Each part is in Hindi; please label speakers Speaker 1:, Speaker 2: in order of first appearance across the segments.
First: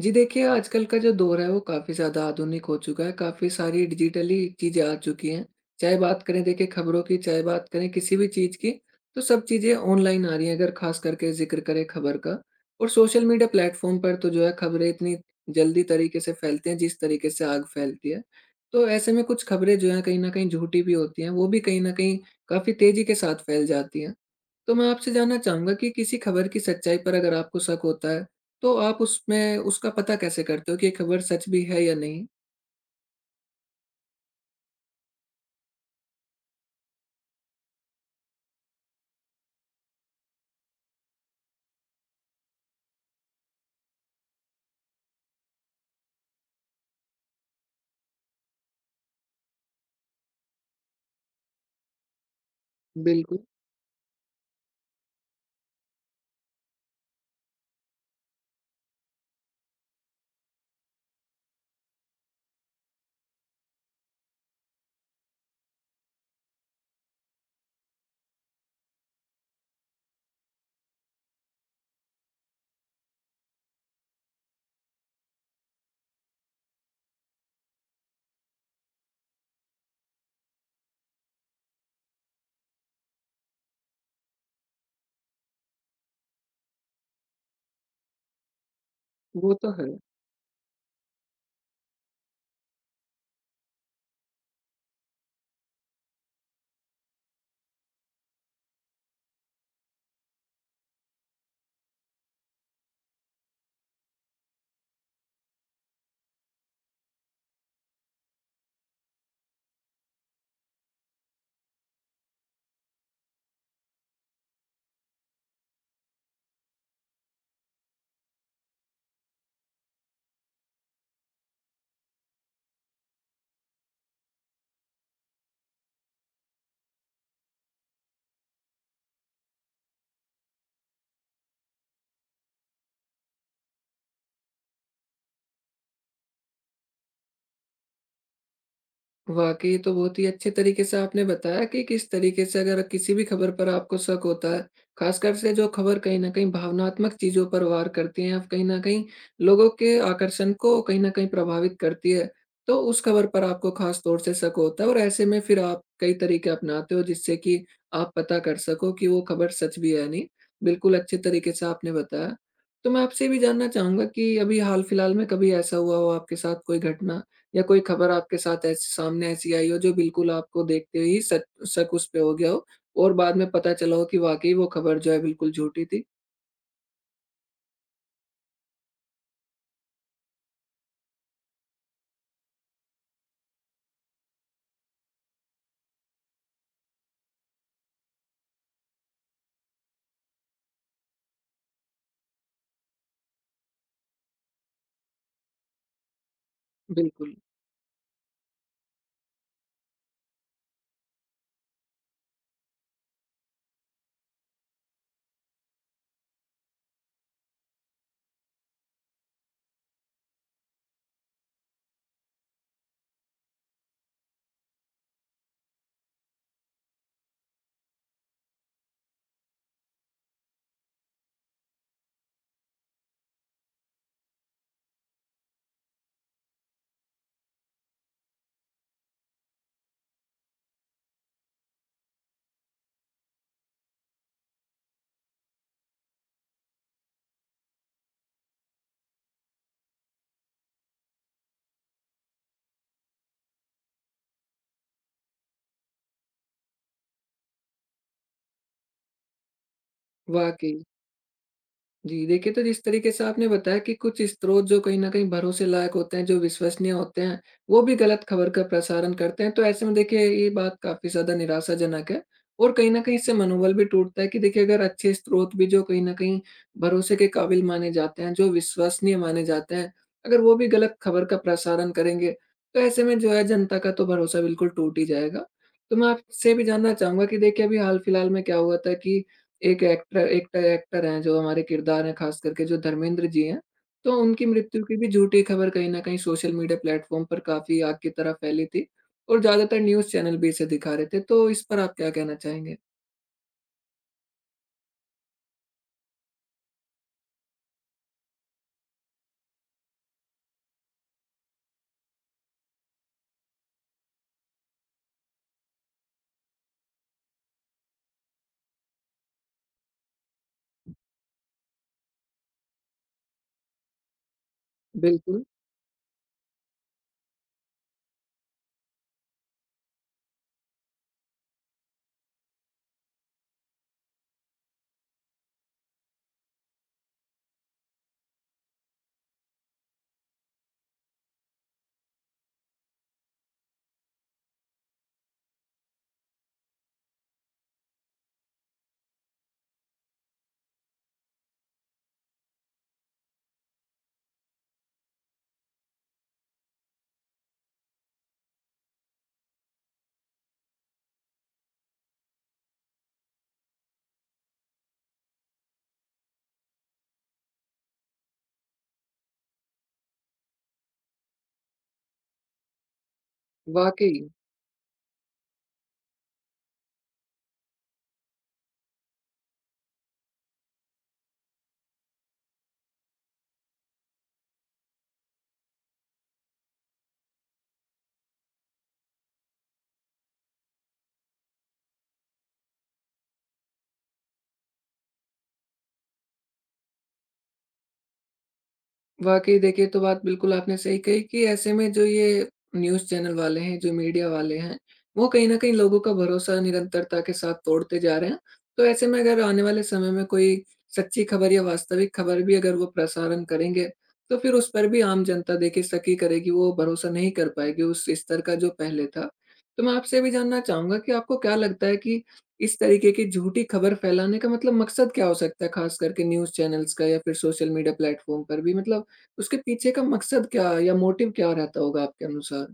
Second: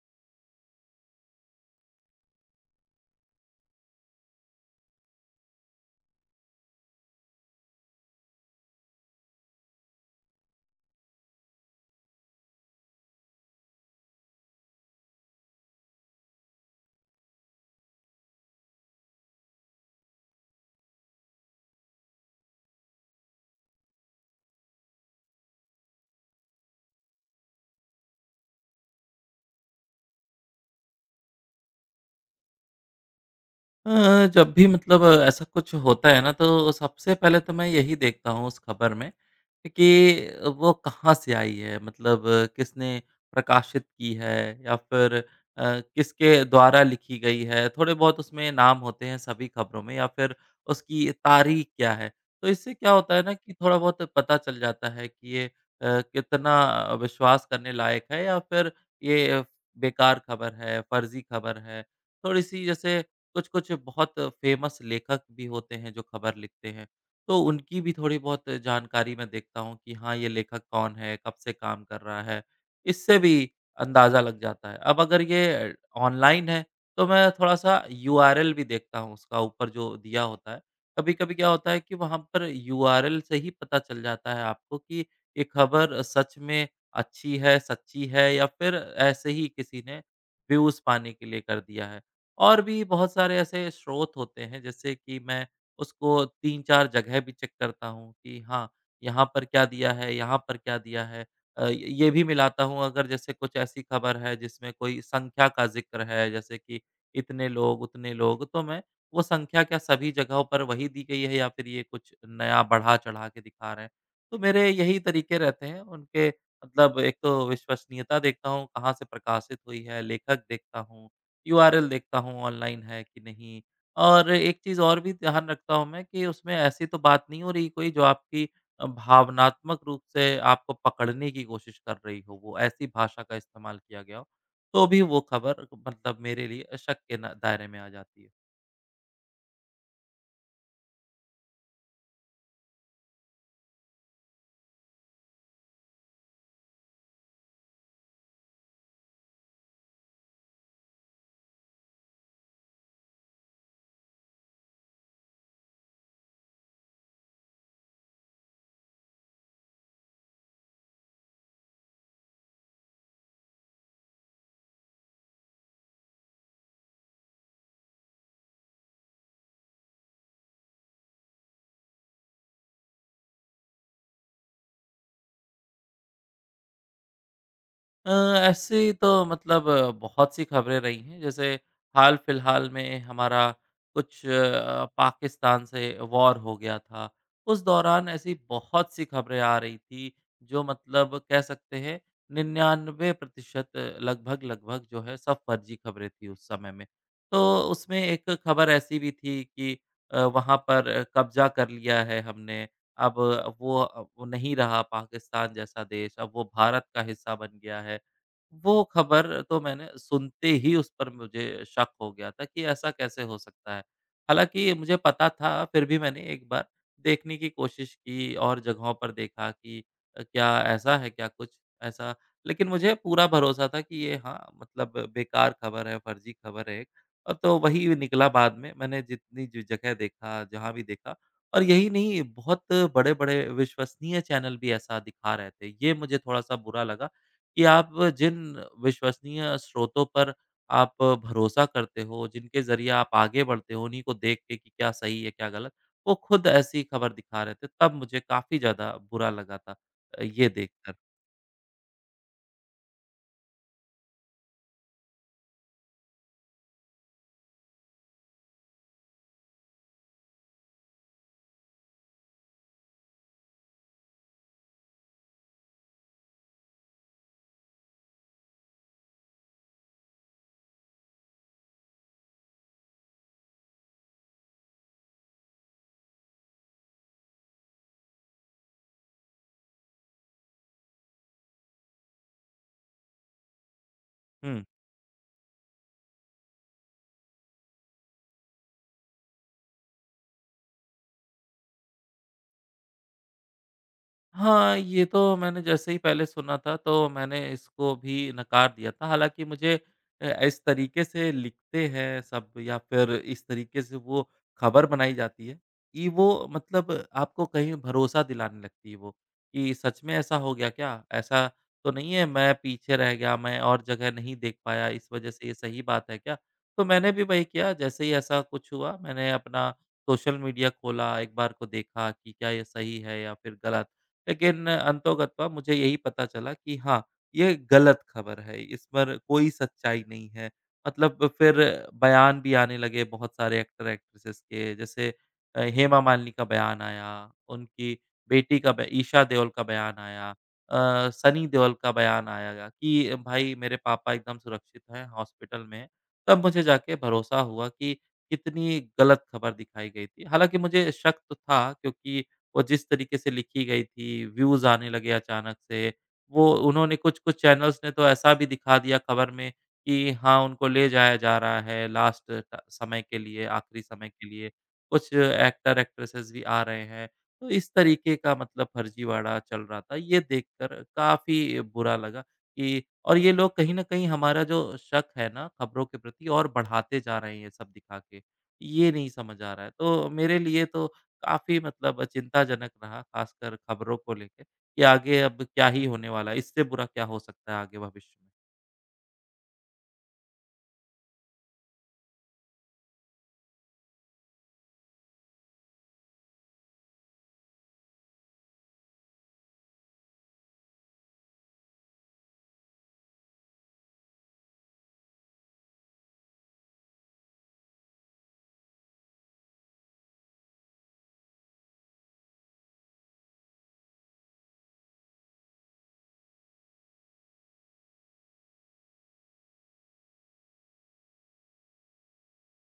Speaker 1: जी देखिए, आजकल का जो दौर है वो काफ़ी ज़्यादा आधुनिक हो चुका है, काफ़ी सारी डिजिटली चीज़ें आ चुकी हैं। चाहे बात करें देखिए खबरों की, चाहे बात करें किसी भी चीज़ की, तो सब चीज़ें ऑनलाइन आ रही हैं अगर ख़ास करके ज़िक्र करें खबर का। और सोशल मीडिया प्लेटफ़ॉर्म पर तो जो है खबरें इतनी जल्दी तरीके से फैलती हैं, जिस तरीके से आग फैलती है। तो ऐसे में कुछ खबरें जो हैं कहीं न कहीं झूठी भी होती हैं, वो भी कहीं न कहीं काफ़ी तेज़ी के साथ फैल जाती हैं। तो मैं आपसे जानना चाहूँगा कि किसी खबर की सच्चाई पर अगर आपको शक होता है, तो आप उसमें उसका पता कैसे करते हो कि ये खबर सच भी है या नहीं?
Speaker 2: जब भी मतलब ऐसा कुछ होता है ना, तो सबसे पहले तो मैं यही देखता हूँ उस खबर में कि वो कहाँ से आई है, मतलब किसने प्रकाशित की है या फिर किसके द्वारा लिखी गई है। थोड़े बहुत उसमें नाम होते हैं सभी खबरों में, या फिर उसकी तारीख क्या है। तो इससे क्या होता है ना
Speaker 1: बिल्कुल,
Speaker 2: कि थोड़ा बहुत पता चल जाता है कि ये कितना विश्वास करने लायक है, या फिर ये बेकार खबर है, फर्जी खबर है। थोड़ी सी जैसे कुछ-कुछ बहुत फ़ेमस लेखक भी होते हैं जो खबर लिखते हैं, तो उनकी भी थोड़ी बहुत जानकारी मैं देखता हूँ कि हाँ, ये लेखक कौन है, कब से काम कर रहा है, इससे भी अंदाज़ा लग जाता है। अब अगर ये ऑनलाइन है, तो मैं थोड़ा-सा यूआरएल भी देखता हूँ, उसका ऊपर जो दिया होता है। कभी-कभी क्या होता है कि वहाँ पर यूआरएल से ही पता चल जाता है आपको कि ये खबर सच में अच्छी है, सच्ची है, या फिर ऐसे ही
Speaker 1: वो तो
Speaker 2: किसी
Speaker 1: है।
Speaker 2: ने व्यूज़ पाने के लिए कर दिया है। और भी बहुत सारे ऐसे स्रोत होते हैं, जैसे कि मैं उसको 3-4 जगह भी चेक करता हूँ कि हाँ, यहाँ पर क्या दिया है, यहाँ पर क्या दिया है। ये भी मिलाता हूँ, अगर जैसे कुछ ऐसी खबर है जिसमें कोई संख्या का ज़िक्र है, जैसे कि इतने लोग, उतने लोग, तो मैं वो संख्या क्या सभी जगहों पर वही दी गई है या फिर ये कुछ नया बढ़ा-चढ़ा के दिखा रहे हैं। तो मेरे यही तरीके रहते हैं उनके, मतलब एक तो विश्वसनीयता देखता हूँ कहाँ से प्रकाशित हुई है, लेखक देखता हूँ, यूआरएल देखता हूँ ऑनलाइन है कि नहीं। और एक चीज़ और भी ध्यान रखता हूँ मैं कि उसमें ऐसी तो बात नहीं हो रही कोई, जो आपकी भावनात्मक रूप से आपको पकड़ने की कोशिश कर रही हो, वो ऐसी भाषा का इस्तेमाल किया गया हो। तो भी वो खबर मतलब मेरे लिए शक के ना दायरे में आ जाती है।
Speaker 1: वाक़ई, तो बहुत ही अच्छे तरीके से आपने बताया कि किस तरीके से अगर किसी भी खबर पर आपको शक होता है, ख़ासकर से जो खबर कहीं न कहीं भावनात्मक चीज़ों पर वार करती हैं, कहीं न कहीं लोगों के आकर्षण को कहीं न कहीं प्रभावित करती है, तो उस खबर पर आपको ख़ास तौर से शक होता है और ऐसे में फिर आप कई तरीके अपनाते हो जिससे कि आप पता कर सको कि वो खबर सच भी है या नहीं। बिल्कुल अच्छे तरीके से आपने बताया। तो मैं आपसे ये भी जानना चाहूँगा कि अभी हाल-फिलहाल में कभी ऐसा हुआ हो आपके साथ कोई घटना? या कोई खबर आपके साथ ऐसी सामने ऐसी आई हो जो बिल्कुल आपको देखते ही शक शक उस पे हो गया हो और बाद में पता चला हो कि वाक़ई वो खबर जो है बिल्कुल झूठी थी?
Speaker 2: अ, ऐसी तो मतलब बहुत सी खबरें रही हैं। जैसे हाल-फिलहाल में हमारा कुछ पाकिस्तान से वॉर हो गया था। उस दौरान ऐसी बहुत सी खबरें आ रही थी, जो मतलब कह सकते हैं 99% लगभग-लगभग जो है सब फर्जी खबरें थी उस समय में।
Speaker 1: बिल्कुल,
Speaker 2: तो उसमें एक खबर ऐसी भी थी कि वहाँ पर कब्ज़ा कर लिया है हमने, अब वो नहीं रहा पाकिस्तान जैसा देश, अब वो भारत का हिस्सा बन गया है। वो खबर तो मैंने सुनते ही उस पर मुझे शक हो गया था कि ऐसा कैसे हो सकता है? हालाँकि मुझे पता था, फिर भी मैंने एक बार देखने की कोशिश की और जगहों पर देखा कि क्या ऐसा है क्या कुछ ऐसा? लेकिन मुझे पूरा भरोसा था कि ये हाँ, मतलब बेकार खबर है, फर्जी खबर है एक। तो वही निकला, बाद में मैंने जितनी ज जगह देखा, जहाँ भी देखा, और यही नहीं, बहुत बड़े-बड़े विश्वसनीय चैनल भी ऐसा दिखा रहे थे। ये मुझे थोड़ा-सा बुरा लगा कि आप जिन विश्वसनीय स्रोतों पर आप भरोसा करते हो, जिनके ज़रिए आप आगे बढ़ते हो, उन्हीं को देख के कि क्या सही है, क्या गलत, वो खुद ऐसी खबर दिखा रहे थे। तब मुझे काफ़ी ज़्यादा बुरा लगा था, ये
Speaker 1: वाक़ई।
Speaker 2: देखकर।
Speaker 1: जी, देखिए तो जिस तरीके से आपने बताया कि कुछ स्रोत जो कहीं न कहीं भरोसे लायक होते हैं, जो विश्वसनीय होते हैं, वो भी गलत खबर का प्रसारण करते हैं। तो ऐसे में देखिए ये बात काफ़ी ज़्यादा निराशाजनक है और कहीं न कहीं इससे मनोबल भी टूटता है कि देखिए अगर अच्छे स्रोत भी जो कहीं न कहीं भरोसे के काबिल माने जाते हैं, जो विश्वसनीय माने जाते हैं, अगर वो भी गलत खबर का प्रसारण करेंगे, तो ऐसे में जो है जनता का तो भरोसा बिल्कुल टूट ही जाएगा। तो मैं आपसे भी जानना चाहूँगा कि देखिए अभी हाल-फिलहाल में क्या हुआ था कि एक एक्टर हैं जो हमारे किरदार हैं खास करके जो धर्मेंद्र जी हैं, तो उनकी
Speaker 2: हुँ।
Speaker 1: मृत्यु की भी झूठी खबर कहीं न कहीं सोशल मीडिया प्लेटफ़ॉर्म पर काफ़ी आग की तरह फैली थी और ज़्यादातर न्यूज़ चैनल भी इसे दिखा रहे थे, तो इस पर आप क्या कहना चाहेंगे?
Speaker 2: हाँ, ये तो मैंने जैसे ही पहले सुना था तो मैंने इसको भी नकार दिया था। हालाँकि मुझे इस तरीके से लिखते हैं सब, या फिर इस तरीके से वो खबर बनाई जाती है कि वो मतलब आपको कहीं भरोसा दिलाने लगती है वो, कि सच में ऐसा हो गया क्या? ऐसा तो नहीं है मैं पीछे रह गया, मैं और जगह नहीं देख पाया, इस वज़ह
Speaker 1: बिल्कुल,
Speaker 2: से ये सही बात है क्या? तो मैंने भी वही किया, जैसे ही ऐसा कुछ हुआ मैंने अपना सोशल मीडिया खोला, एक बार को देखा कि क्या ये सही है या फिर गलत। लेकिन अंतोगत्वा मुझे यही पता चला कि हाँ, ये गलत खबर है, इस पर कोई सच्चाई नहीं है। मतलब फिर बयान भी आने लगे बहुत सारे एक्टर एक्ट्रेसेस के, जैसे हेमा मालिनी का बयान आया, उनकी बेटी का ब ईशा देओल का बयान आया, सनी देओल का बयान आया कि भाई मेरे पापा एकदम सुरक्षित हैं, हॉस्पिटल में हैं। तब मुझे जाके भरोसा हुआ कि कितनी गलत खबर दिखाई गई थी। हालाँकि मुझे शक तो था, क्योंकि वो जिस तरीके से लिखी गई थी, व्यूज़ आने लगे अचानक से, वो उन्होंने कुछ-कुछ चैनल्स ने तो ऐसा भी दिखा दिया खबर में कि हाँ, उनको ले जाया जा रहा है लास्ट ट समय के लिए, आखिरी समय
Speaker 1: वाक़ई।
Speaker 2: के लिए। कुछ एक्टर, एक्ट्रेसेस भी आ रहे हैं। तो इस तरीके का मतलब फर्जीवाड़ा चल रहा था। ये देखकर काफ़ी बुरा लगा कि और ये लोग कहीं न कहीं हमारा जो शक है ना खबरों के प्रति और बढ़ाते जा रहे हैं ये सब दिखा के। ये नहीं समझ आ रहा है। तो मेरे लिए तो काफ़ी मतलब चिंताजनक रहा, ख़ासकर खबरों को लेके कि आगे अब क्या ही होने वाला है, इससे बुरा क्या हो सकता है आगे भविष्य में।
Speaker 1: वाक़ई देखिए, ये तो बात बिल्कुल आपने सही कही कि ऐसे में जो ये न्यूज़ चैनल वाले हैं, जो मीडिया वाले हैं, वो कहीं न कहीं लोगों का भरोसा निरंतरता के साथ तोड़ते जा रहे हैं। तो ऐसे में अगर आने वाले समय में कोई सच्ची खबर या वास्तविक खबर भी अगर वो प्रसारण करेंगे, तो फिर उस पर भी आम जनता देखिए शक ही करेगी, वो भरोसा नहीं कर पाएगी उस स्तर का जो पहले था। तो मैं आपसे ये भी जानना चाहूँगा कि आपको क्या लगता है कि इस तरीके की झूठी खबर फैलाने का मतलब मकसद क्या हो सकता है, ख़ास करके न्यूज़ चैनल्स का या फिर सोशल मीडिया प्लेटफ़ॉर्म पर भी? मतलब उसके पीछे का मकसद क्या या मोटिव क्या रहता होगा आपके अनुसार?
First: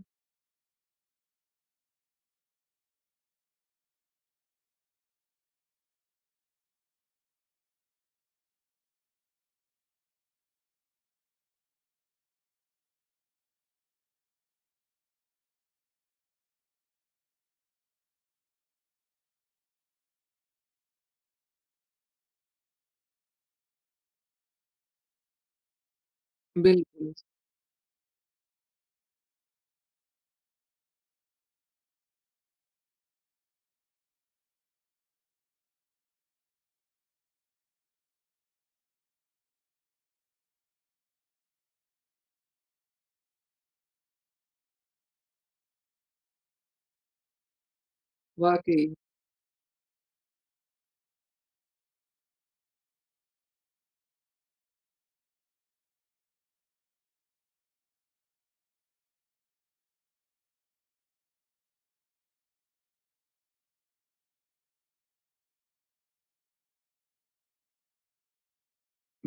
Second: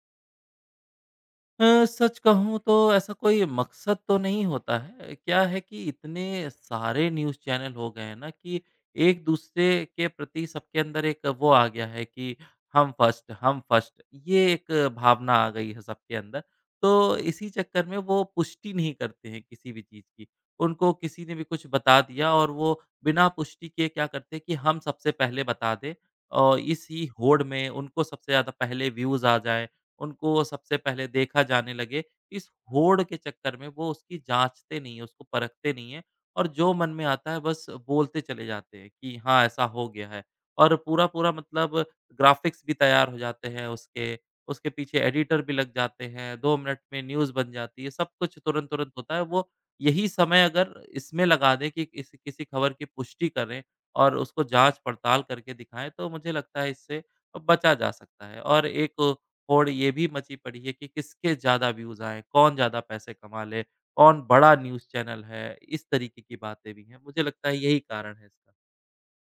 Speaker 2: सच कहूँ तो ऐसा कोई मकसद तो नहीं होता है। क्या है कि इतने सारे न्यूज़ चैनल हो गए हैं ना कि एक दूसरे के प्रति सबके अंदर एक वो आ गया है कि हम फर्स्ट हम फर्स्ट, ये एक भावना आ गई है सबके अंदर। तो इसी चक्कर में वो पुष्टि नहीं करते हैं किसी भी चीज़ की। उनको किसी ने भी कुछ बता दिया और वो बिना पुष्टि किए क्या करते हैं कि हम सबसे पहले बता दें, और इसी
Speaker 1: बिल्कुल,
Speaker 2: होड़ में उनको सबसे ज़्यादा पहले व्यूज़ आ जाएँ, उनको सबसे पहले देखा जाने लगे। इस होड़ के चक्कर में वो उसकी जाँचते नहीं हैं, उसको परखते नहीं हैं, और जो मन में आता है बस बोलते चले जाते हैं कि हाँ, ऐसा हो गया है। और पूरा-पूरा मतलब ग्राफ़िक्स भी तैयार हो जाते हैं उसके, उसके पीछे एडिटर भी लग जाते हैं, 2 मिनट में न्यूज़ बन जाती है, सब कुछ
Speaker 1: वाक़ई।
Speaker 2: तुरंत-तुरंत होता है। वो यही समय अगर इसमें लगा दें कि किसी किसी खबर की पुष्टि करें और उसको जाँच-पड़ताल करके दिखाएँ, तो मुझे लगता है इससे बचा जा सकता है। और एक और ये भी मची पड़ी है कि किसके ज़्यादा व्यूज़ आएँ, कौन ज़्यादा पैसे कमा ले, कौन बड़ा न्यूज़ चैनल है, इस तरीके की बातें भी हैं। मुझे लगता है यही कारण है इसका।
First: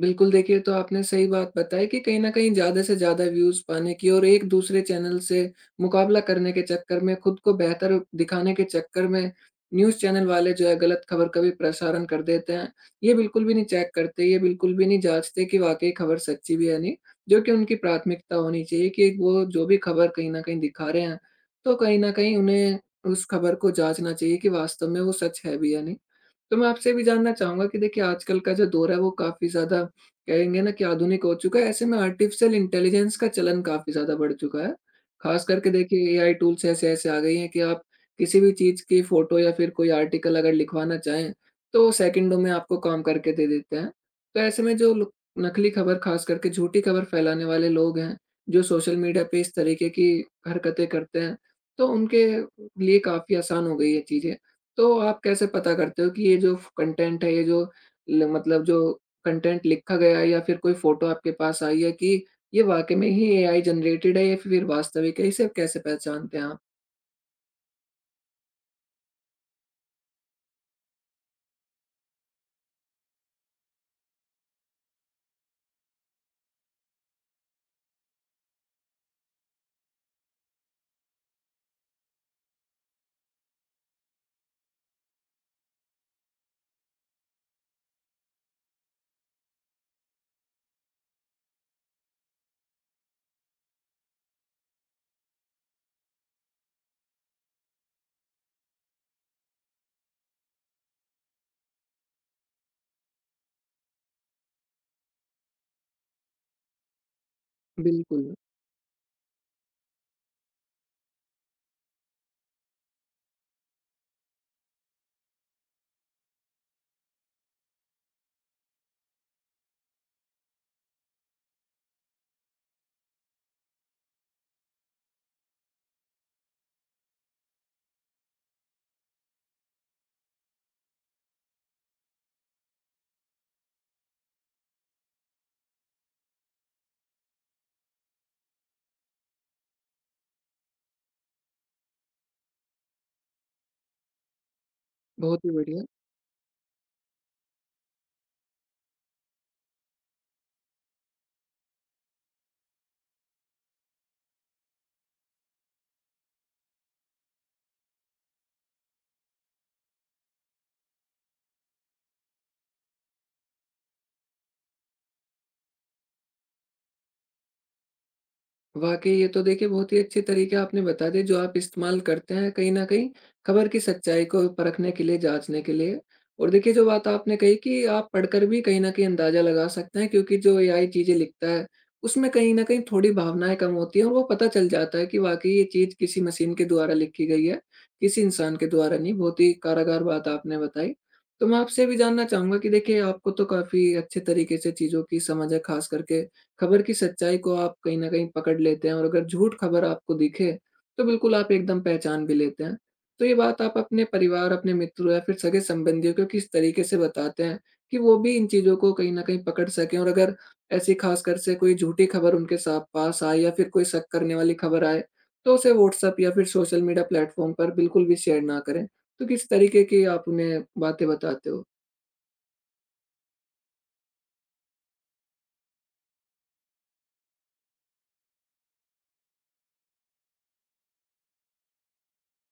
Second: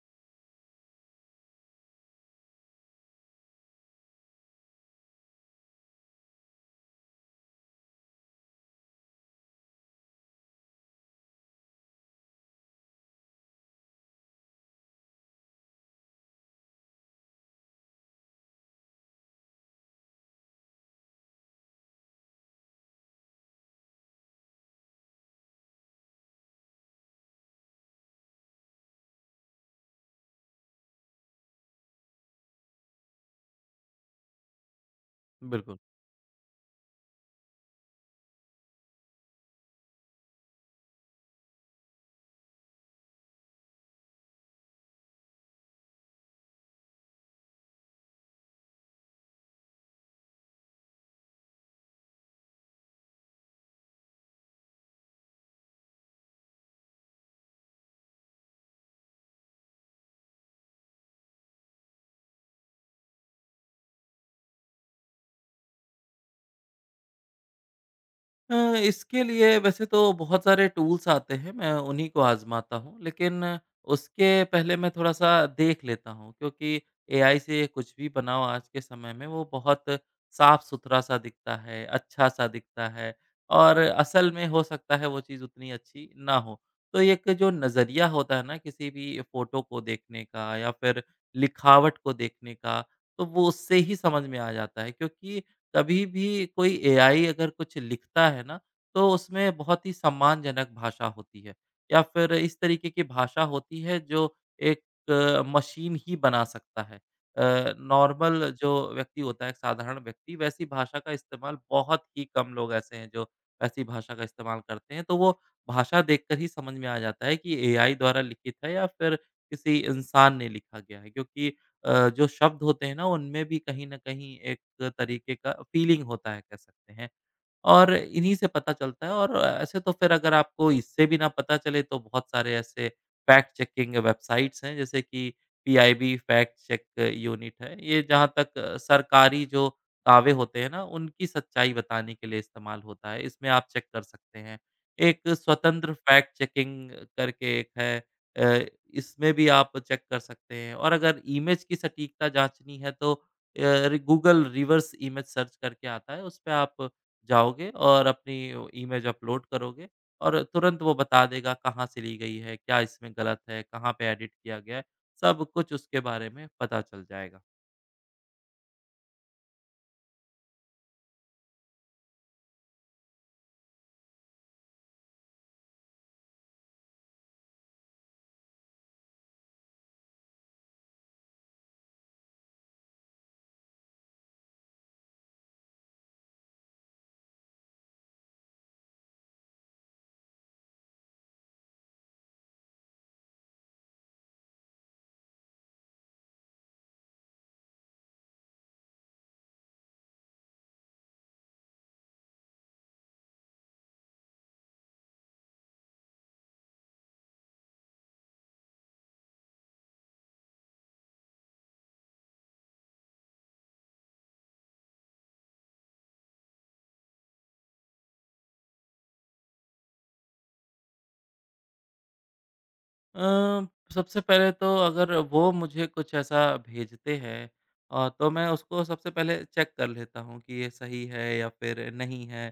Speaker 1: बिल्कुल, देखिए तो आपने सही बात बताई कि कहीं न कहीं ज़्यादा से ज़्यादा व्यूज़ पाने की और एक दूसरे चैनल से मुकाबला करने के चक्कर में, खुद को बेहतर दिखाने के चक्कर में न्यूज़ चैनल वाले जो है गलत खबर का भी प्रसारण कर देते हैं। ये बिल्कुल भी नहीं चेक करते, ये बिल्कुल भी नहीं जाँचते कि वाक़ई खबर सच्ची भी है नहीं, जो कि उनकी प्राथमिकता होनी चाहिए कि वो जो भी खबर कहीं न कहीं दिखा रहे हैं, तो कहीं न कहीं उन्हें उस खबर को जाँचना चाहिए कि वास्तव में वो सच है भी या नहीं। तो मैं आपसे ये भी जानना चाहूँगा कि देखिए आजकल का जो दौर है वो काफ़ी ज़्यादा कहेंगे ना कि आधुनिक हो चुका है। ऐसे में आर्टिफ़िशियल इंटेलिजेंस का चलन काफ़ी ज़्यादा बढ़ चुका है। ख़ास करके
Speaker 2: बिल्कुल।
Speaker 1: देखिए एआई टूल्स ऐसे-ऐसे आ गई हैं कि आप किसी भी चीज़ की फ़ोटो या फिर कोई आर्टिकल अगर लिखवाना चाहें तो वो सेकंडों में आपको काम करके दे देते हैं। तो ऐसे में जो लो नकली ख़बर ख़ास करके झूठी ख़बर फैलाने वाले लोग हैं, जो सोशल मीडिया पे इस तरीके की हरकतें करते हैं, तो उनके लिए काफ़ी आसान हो गई है चीज़ें। तो आप कैसे पता करते हो कि ये जो फ कंटेंट है, ये जो ल मतलब जो कंटेंट लिखा गया है या फिर कोई फ़ोटो आपके पास आई है कि ये वाक़ई में ही एआई जनरेटेड है या फिर वास्तविक है? इसे कैसे पहचानते हैं आप?
Speaker 2: अ, इसके लिए वैसे तो बहुत सारे टूल्स आते हैं, मैं उन्हीं को आज़माता हूँ। लेकिन उसके पहले मैं थोड़ा-सा देख लेता हूँ, क्योंकि एआई से कुछ भी बनाओ आज के समय में वो बहुत साफ-सुथरा-सा दिखता है, अच्छा-सा दिखता है, और असल में हो सकता है वो चीज़ उतनी अच्छी ना हो। तो एक जो नज़रिया होता है ना किसी भी फ़ोटो को देखने का या फिर लिखावट को देखने का, तो वो उससे ही समझ में आ जाता है, क्योंकि कभी भी कोई एआई अगर कुछ लिखता है ना, तो उसमें बहुत ही सम्मानजनक भाषा होती है, या फिर इस तरीके की भाषा होती है जो एक मशीन ही बना सकता है।
Speaker 1: बिल्कुल,
Speaker 2: नॉर्मल जो व्यक्ति होता है, एक साधारण व्यक्ति, वैसी भाषा का इस्तेमाल बहुत ही कम लोग ऐसे हैं जो वैसी भाषा का इस्तेमाल करते हैं। तो वो भाषा देखकर ही समझ में आ जाता है कि एआई द्वारा लिखित है या फिर किसी इंसान ने लिखा गया है, क्योंकि जो शब्द होते हैं ना उनमें भी कहीं न कहीं एक तरीके का फीलिंग होता है, कह सकते हैं। और इन्हीं से पता चलता है, और ऐसे तो फिर अगर आपको इससे भी ना पता चले तो बहुत सारे ऐसे फैक्ट चेकिंग वेबसाइट्स हैं, जैसे कि पीआईबी फैक्ट चेक यूनिट है। ये जहाँ तक सरकारी जो दावे होते हैं ना उनकी सच्चाई बताने के लिए इस्तेमाल होता है। इसमें आप चेक कर सकते हैं। एक
Speaker 1: बहुत ही बढ़िया।
Speaker 2: स्वतंत्र फैक्ट चेकिंग करके एक है, अ, इसमें भी आप चेक कर सकते हैं। और अगर इमेज की सटीकता जाँचनी है तो गूगल रिवर्स इमेज सर्च करके आता है। उसपे आप जाओगे और अपनी वो इमेज अपलोड करोगे, और तुरंत वो बता देगा कहाँ से ली गई है, क्या इसमें गलत है, कहाँ पे एडिट किया गया है, सब कुछ उसके बारे में पता चल जाएगा।
Speaker 1: वाकई ये तो देखिए बहुत ही अच्छे तरीके आपने बता दिए जो आप इस्तेमाल करते हैं कहीं न कहीं खबर की सच्चाई को परखने के लिए, जाँचने के लिए। और देखिए जो बात आपने कही कि आप पढ़कर भी कहीं न कहीं अंदाज़ा लगा सकते हैं क्योंकि जो एआई चीज़ें लिखता है, उसमें कहीं न कहीं थोड़ी भावनाएँ कम होती हैं और वो पता चल जाता है कि वाक़ई ये चीज़ किसी मशीन के द्वारा लिखी गई है, किसी इंसान के द्वारा नहीं। बहुत ही कारागार बात आपने बताई। तो मैं आपसे ये भी जानना चाहूँगा कि देखिए आपको तो काफ़ी अच्छे तरीके से चीज़ों की समझ है, ख़ास करके खबर की सच्चाई को आप कहीं न कहीं पकड़ लेते हैं और अगर झूठ खबर आपको दिखे, तो बिल्कुल आप एकदम पहचान भी लेते हैं। तो ये बात आप अपने परिवार, अपने मित्रों या फिर सगे-संबंधियों को किस तरीके से बताते हैं कि वो भी इन चीज़ों को कहीं न कहीं पकड़ सकें? और अगर ऐसी ख़ासकर से कोई झूठी खबर उनके सा पास आए या फिर कोई शक करने वाली खबर आए, तो उसे व्हाट्सएप या फिर सोशल मीडिया प्लेटफ़ॉर्म पर बिल्कुल भी शेयर ना करें। तो किस तरीके की आप उन्हें बातें बताते हो?
Speaker 2: अ, सबसे पहले तो अगर वो मुझे कुछ ऐसा भेजते हैं, तो मैं उसको सबसे पहले चेक कर लेता हूँ कि ये सही है या फिर नहीं है।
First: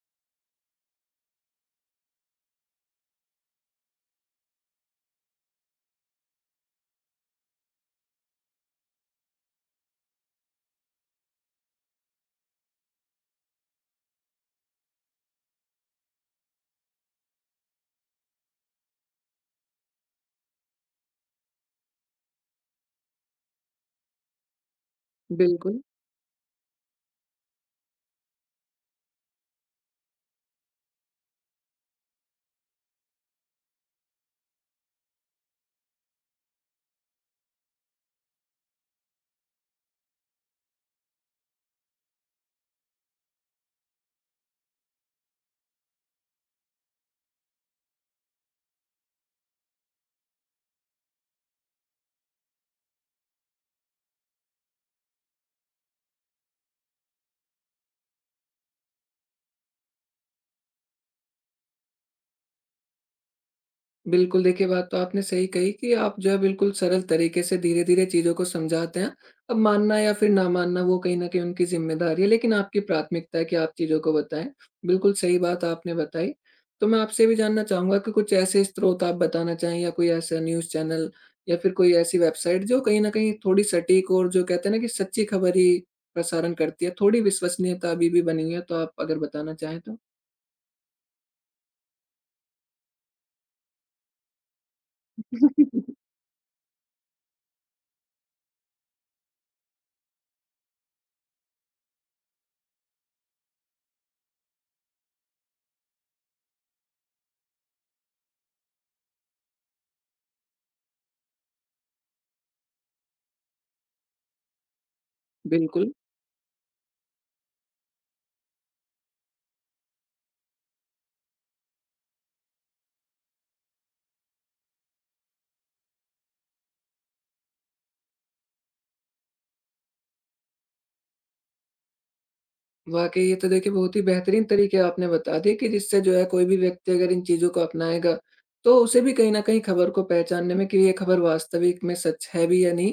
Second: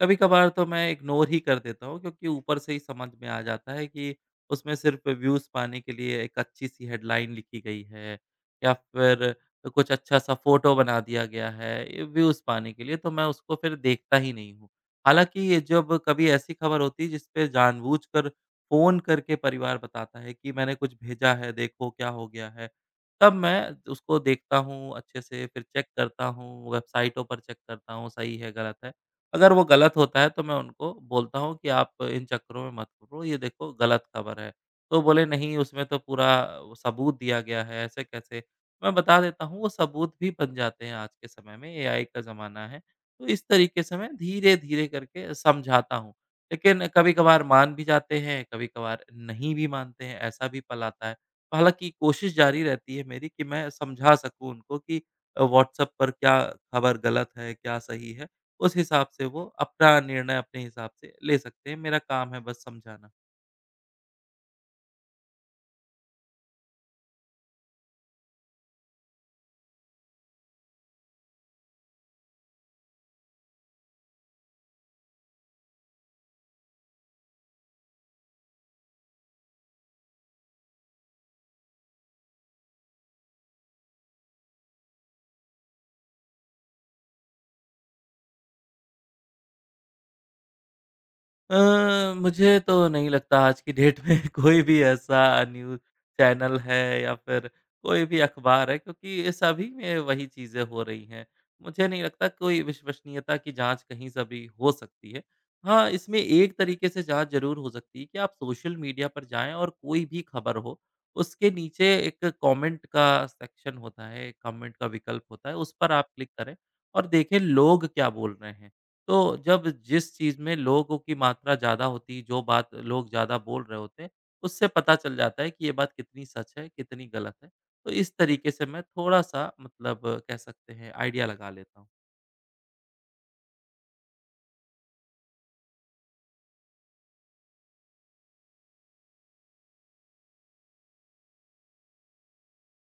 Speaker 2: कभी-कभार तो मैं इग्नोर ही कर देता हूँ, क्योंकि ऊपर से ही समझ में आ जाता है कि उसमें सिर्फ़ व्यूज़ पाने के लिए एक अच्छी-सी हेडलाइन लिखी गई है, या फिर कुछ अच्छा-सा फ़ोटो बना दिया गया है व्यूज़ पाने के लिए, तो मैं उसको फिर देखता ही नहीं हूँ। हालाँकि ये जब कभी ऐसी खबर होती है जिस पे जानबूझकर फ़ोन करके परिवार बताता है कि मैंने कुछ भेजा है, देखो क्या हो गया है। तब मैं उसको देखता हूँ अच्छे से, फिर
Speaker 1: बिल्कुल।
Speaker 2: चेक करता हूँ, वेबसाइटों पर चेक करता हूँ सही है, गलत है। अगर वो गलत होता है तो मैं उनको बोलता हूँ कि आप इन चक्करों में मत पड़ो, ये देखो गलत खबर है। तो बोले नहीं उसमें तो पूरा वो सबूत दिया गया है, ऐसे कैसे? मैं बता देता हूँ वो सबूत भी बन जाते हैं आज के समय में, एआई का ज़माना है। तो इस तरीके से मैं धीरे-धीरे करके समझाता हूँ। लेकिन कभी-कभार मान भी जाते हैं, कभी-कभार नहीं भी मानते हैं, ऐसा भी पल आता है। हालाँकि कोशिश जारी रहती है मेरी कि मैं समझा सकूँ उनको कि व्हाट्सएप पर क्या खबर गलत है, क्या सही है। उस हिसाब से वो अपना निर्णय अपने हिसाब से ले सकते हैं। मेरा काम है बस समझाना।
Speaker 1: बिल्कुल, देखिए बात तो आपने सही कही कि आप जो है बिल्कुल सरल तरीके से धीरे-धीरे चीज़ों को समझाते हैं। अब मानना या फिर ना मानना वो कहीं न कहीं उनकी ज़िम्मेदारी है, लेकिन आपकी प्राथमिकता है कि आप चीज़ों को बताएँ। बिल्कुल सही बात आपने बताई। तो मैं आपसे भी जानना चाहूँगा कि कुछ ऐसे स्रोत आप बताना चाहें या कोई ऐसा न्यूज़ चैनल या फिर कोई ऐसी वेबसाइट जो कहीं न कहीं थोड़ी सटीक और जो कहते हैं ना कि सच्ची खबर ही प्रसारण करती है, थोड़ी विश्वसनीयता अभी भी बनी हुई है, तो आप अगर बताना चाहें तो?
Speaker 2: मुझे तो नहीं लगता आज की डेट में कोई भी ऐसा न्यूज़ चैनल है या फिर कोई भी अखबार है, क्योंकि ये सभी में वही चीज़ें हो रही हैं। मुझे नहीं लगता कोई विश्वसनीयता की जाँच कहीं से भी हो सकती है। हाँ, इसमें एक तरीके से जाँच ज़रूर हो सकती है कि आप सोशल मीडिया पर जाएँ, और कोई भी खबर हो, उसके नीचे एक कमेंट का सेक्शन होता है, कमेंट का विकल्प होता है, उस
Speaker 1: बिल्कुल।
Speaker 2: पर आप क्लिक करें और देखें लोग क्या बोल रहे हैं। तो जब जिस चीज़ में लोगों की मात्रा ज़्यादा होती, जो बात लोग ज़्यादा बोल रहे होते हैं, उससे पता चल जाता है कि ये बात कितनी सच है, कितनी गलत है। तो इस तरीके से मैं थोड़ा-सा मतलब कह सकते हैं आइडिया लगा लेता हूँ।
Speaker 1: वाक़ई ये तो देखिए बहुत ही बेहतरीन तरीके आपने बता दिए कि जिससे जो है कोई भी व्यक्ति अगर इन चीज़ों को अपनाएगा, तो उसे भी कहीं न कहीं खबर को पहचानने में कि ये खबर वास्तविक में सच है भी या नहीं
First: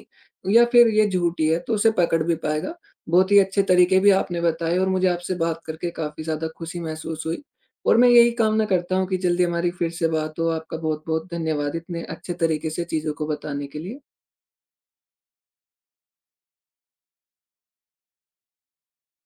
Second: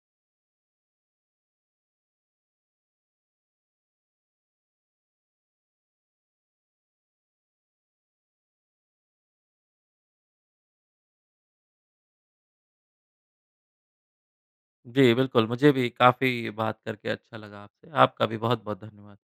Speaker 1: या फिर ये झूठी है, तो उसे पकड़ भी पाएगा। बहुत ही अच्छे तरीके भी आपने बताए और मुझे आपसे बात करके काफ़ी ज़्यादा खुशी महसूस हुई और मैं यही कामना करता हूँ कि जल्दी हमारी फिर से बात हो। आपका बहुत-बहुत धन्यवाद इतने अच्छे तरीके से चीज़ों को बताने के लिए।
Speaker 2: जी, बिल्कुल, मुझे भी काफ़ी बात करके अच्छा लगा आपसे। आपका भी बहुत-बहुत धन्यवाद।